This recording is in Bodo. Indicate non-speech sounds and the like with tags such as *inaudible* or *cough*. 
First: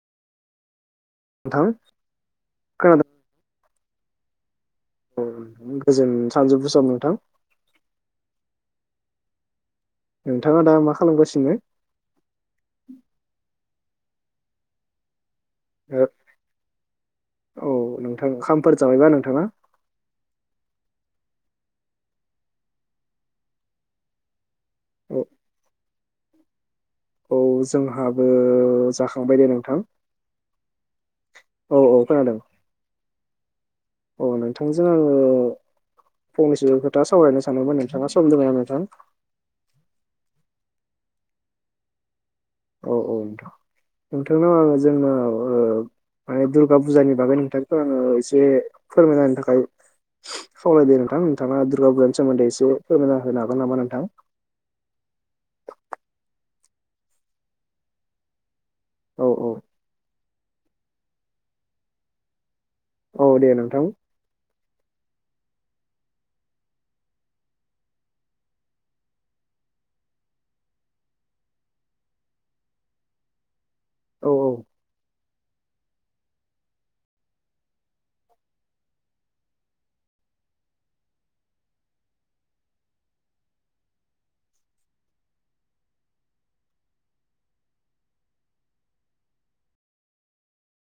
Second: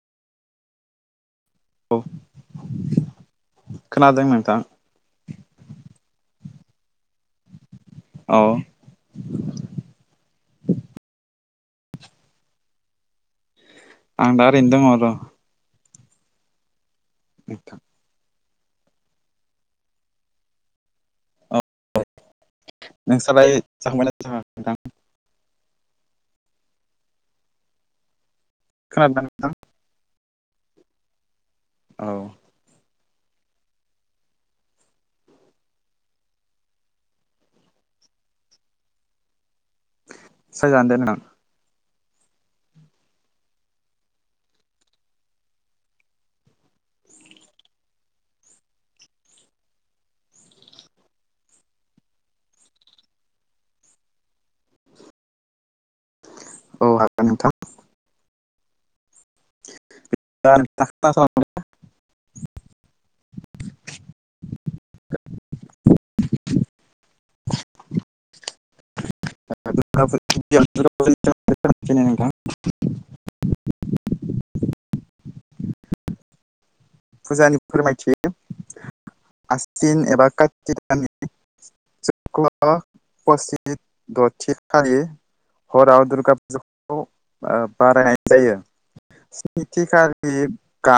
नोंथां औ खोनादों? खोनादों नोंथां। औ गोजोन सानजुफुसम नोंथां। औ नोंथाङा दा मा खालामगासिनो? आं दा आरैनो दं र। ओब औ नोंथां नोंथां ओंखामफोर जाबायबा नोंथाङा? बाय नोंस्रालाय जाखांबाय नामा नोंथां? औ औ जोंहाबो जाखांबाय दे नोंथां। औ औ खोनादों औ नोंथांजों आङो फंनैसो खोथा सावरायनो सानदोंमोन नोंथाङा समदों ना नोंथां? सागन दे नोंथां। औ औ नोंथां नोंथांनाव आङो जोंना ओ माने दुर्गा फुजानि बागै नोंथांखौ आङो एसे फोरमायलायनो थाखाय खावलायदो नोंथां नोंथाङा दुर्गा पुजानिनि सोमोन्दै एसे फोरमायना होनो हागोन नामा नोंथां? औ हागोन नोंथां। औ औ *unintelligible* औ दे नोंथां *unintelligible* औ औ फुजानि फोरमायथि *unintelligible* आसिन एबा काति दाननि *unintelligible* हराव दुर्गा फुजाखौ बारायनाय जायो स्निथि खालि